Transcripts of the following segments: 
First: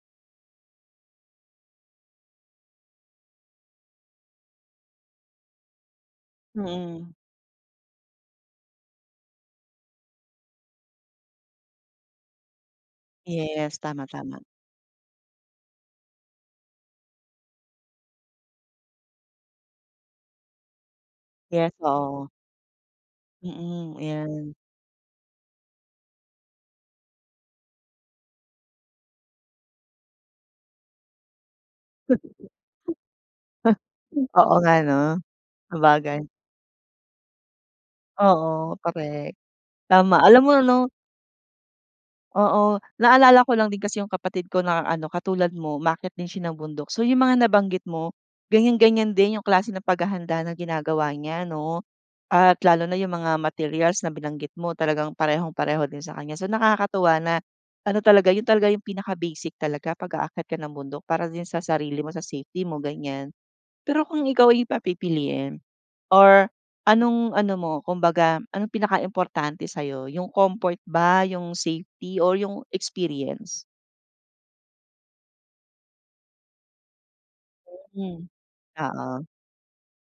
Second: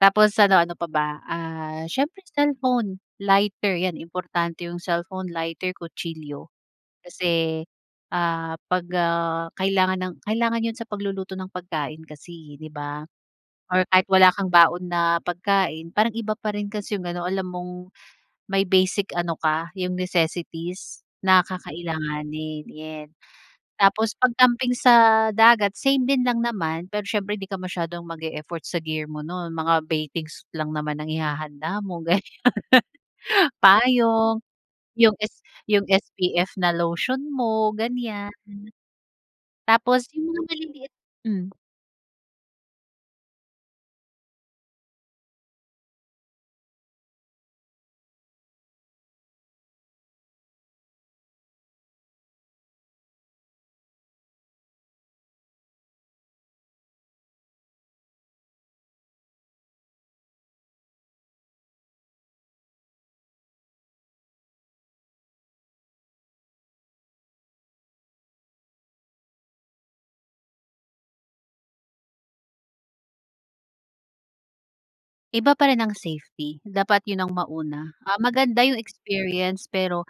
Tapos ano, ano pa ba, ah, siyempre cellphone, lighter, yan, importante yung cellphone, lighter, kutsilyo. Mm. Kasi, ah, 'pag, ah, kailangan ng kailangan yun sa pagluluto ng pagkain, kasi i di ba? Yes, Or kahit tama, wala tama. kang baon na pagkain, parang iba pa rin kasi yung ano, alam mong may basic ano ka, yung necessities na Yes, oo. kakailanganin, yen. Mm, Tapos 'pag ayan. camping sa dagat, same din lang naman. Pero siyempre di ka masyadong mag-e-effort sa gear mo nun mga baitings lang naman ang ihahanda mo, ganiyan. Payong, Oo nga, 'no? yung s yung Sabagay. SPF na lotion mo, ganiyan. Oo, correct. Tapos Tama, yung alam mga mo, ano? maliliit hmm. Oo, naalala ko lang din kasi yung kapatid ko na ano, katulad mo, umaakyat din siya ng bundok. So, yung mga nabanggit mo, ganiyan-ganiyan din yung klase ng paghahanda ng ginagawa niya ano, at lalo na yung mga materials na binanggit mo talagang parehong-pareho din sa kanya. So, nakakatuwa na ano talaga, yun talaga yung pinaka-basic talaga pag-aakyat ka ng bundok para din sa sarili mo, sa safety mo, ganiyan. Pero kung ikaw ay papipiliin, or anong ano mo, kumbaga, anong pinakaimportante sa'yo, yung comfort ba, yung safety or yung experience? Iba pa rin ang safety, dapat yun ang mauna. Ah, Mm. maganda yung Oo. experience, pero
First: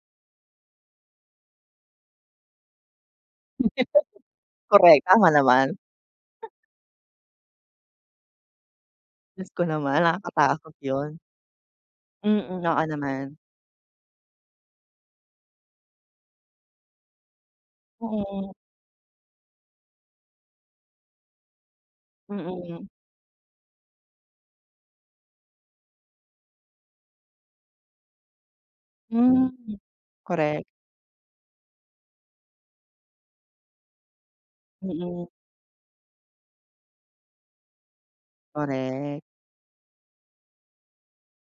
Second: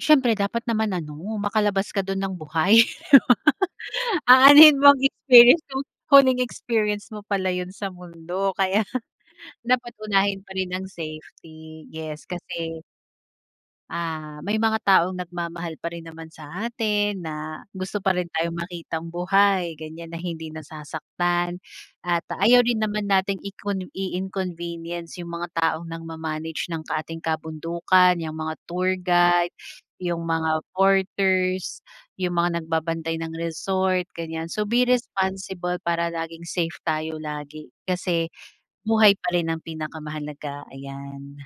siyempre dapat naman ano, makalabas ka dun ng buhay. Aanhin mo ang Correct, tama experience naman. kung huling experience mo pala yun sa mundo. Kaya Jusko dapat naman, unahin pa rin nakakatakot ang yun. safety, yes, Mm, kasi oo naman. ah, may mga taong nagmamahal pa rin naman sa atin na gusto pa rin Mm. tayong makitang buhay, ganiyan, na hindi nasasaktan at ayaw rin Mm. naman nating icon i-inconvenience yung mga taong nang ma-manage ng ating kabundukan, yung mga tour Hmm. guide, yung mga Correct. porters, yung mga nagbabantay ng resort, ganiyan. So, be Mm. responsible para laging safe tayo lagi kasi buhay Correct. pa rin ang pinakamahalaga, ayan.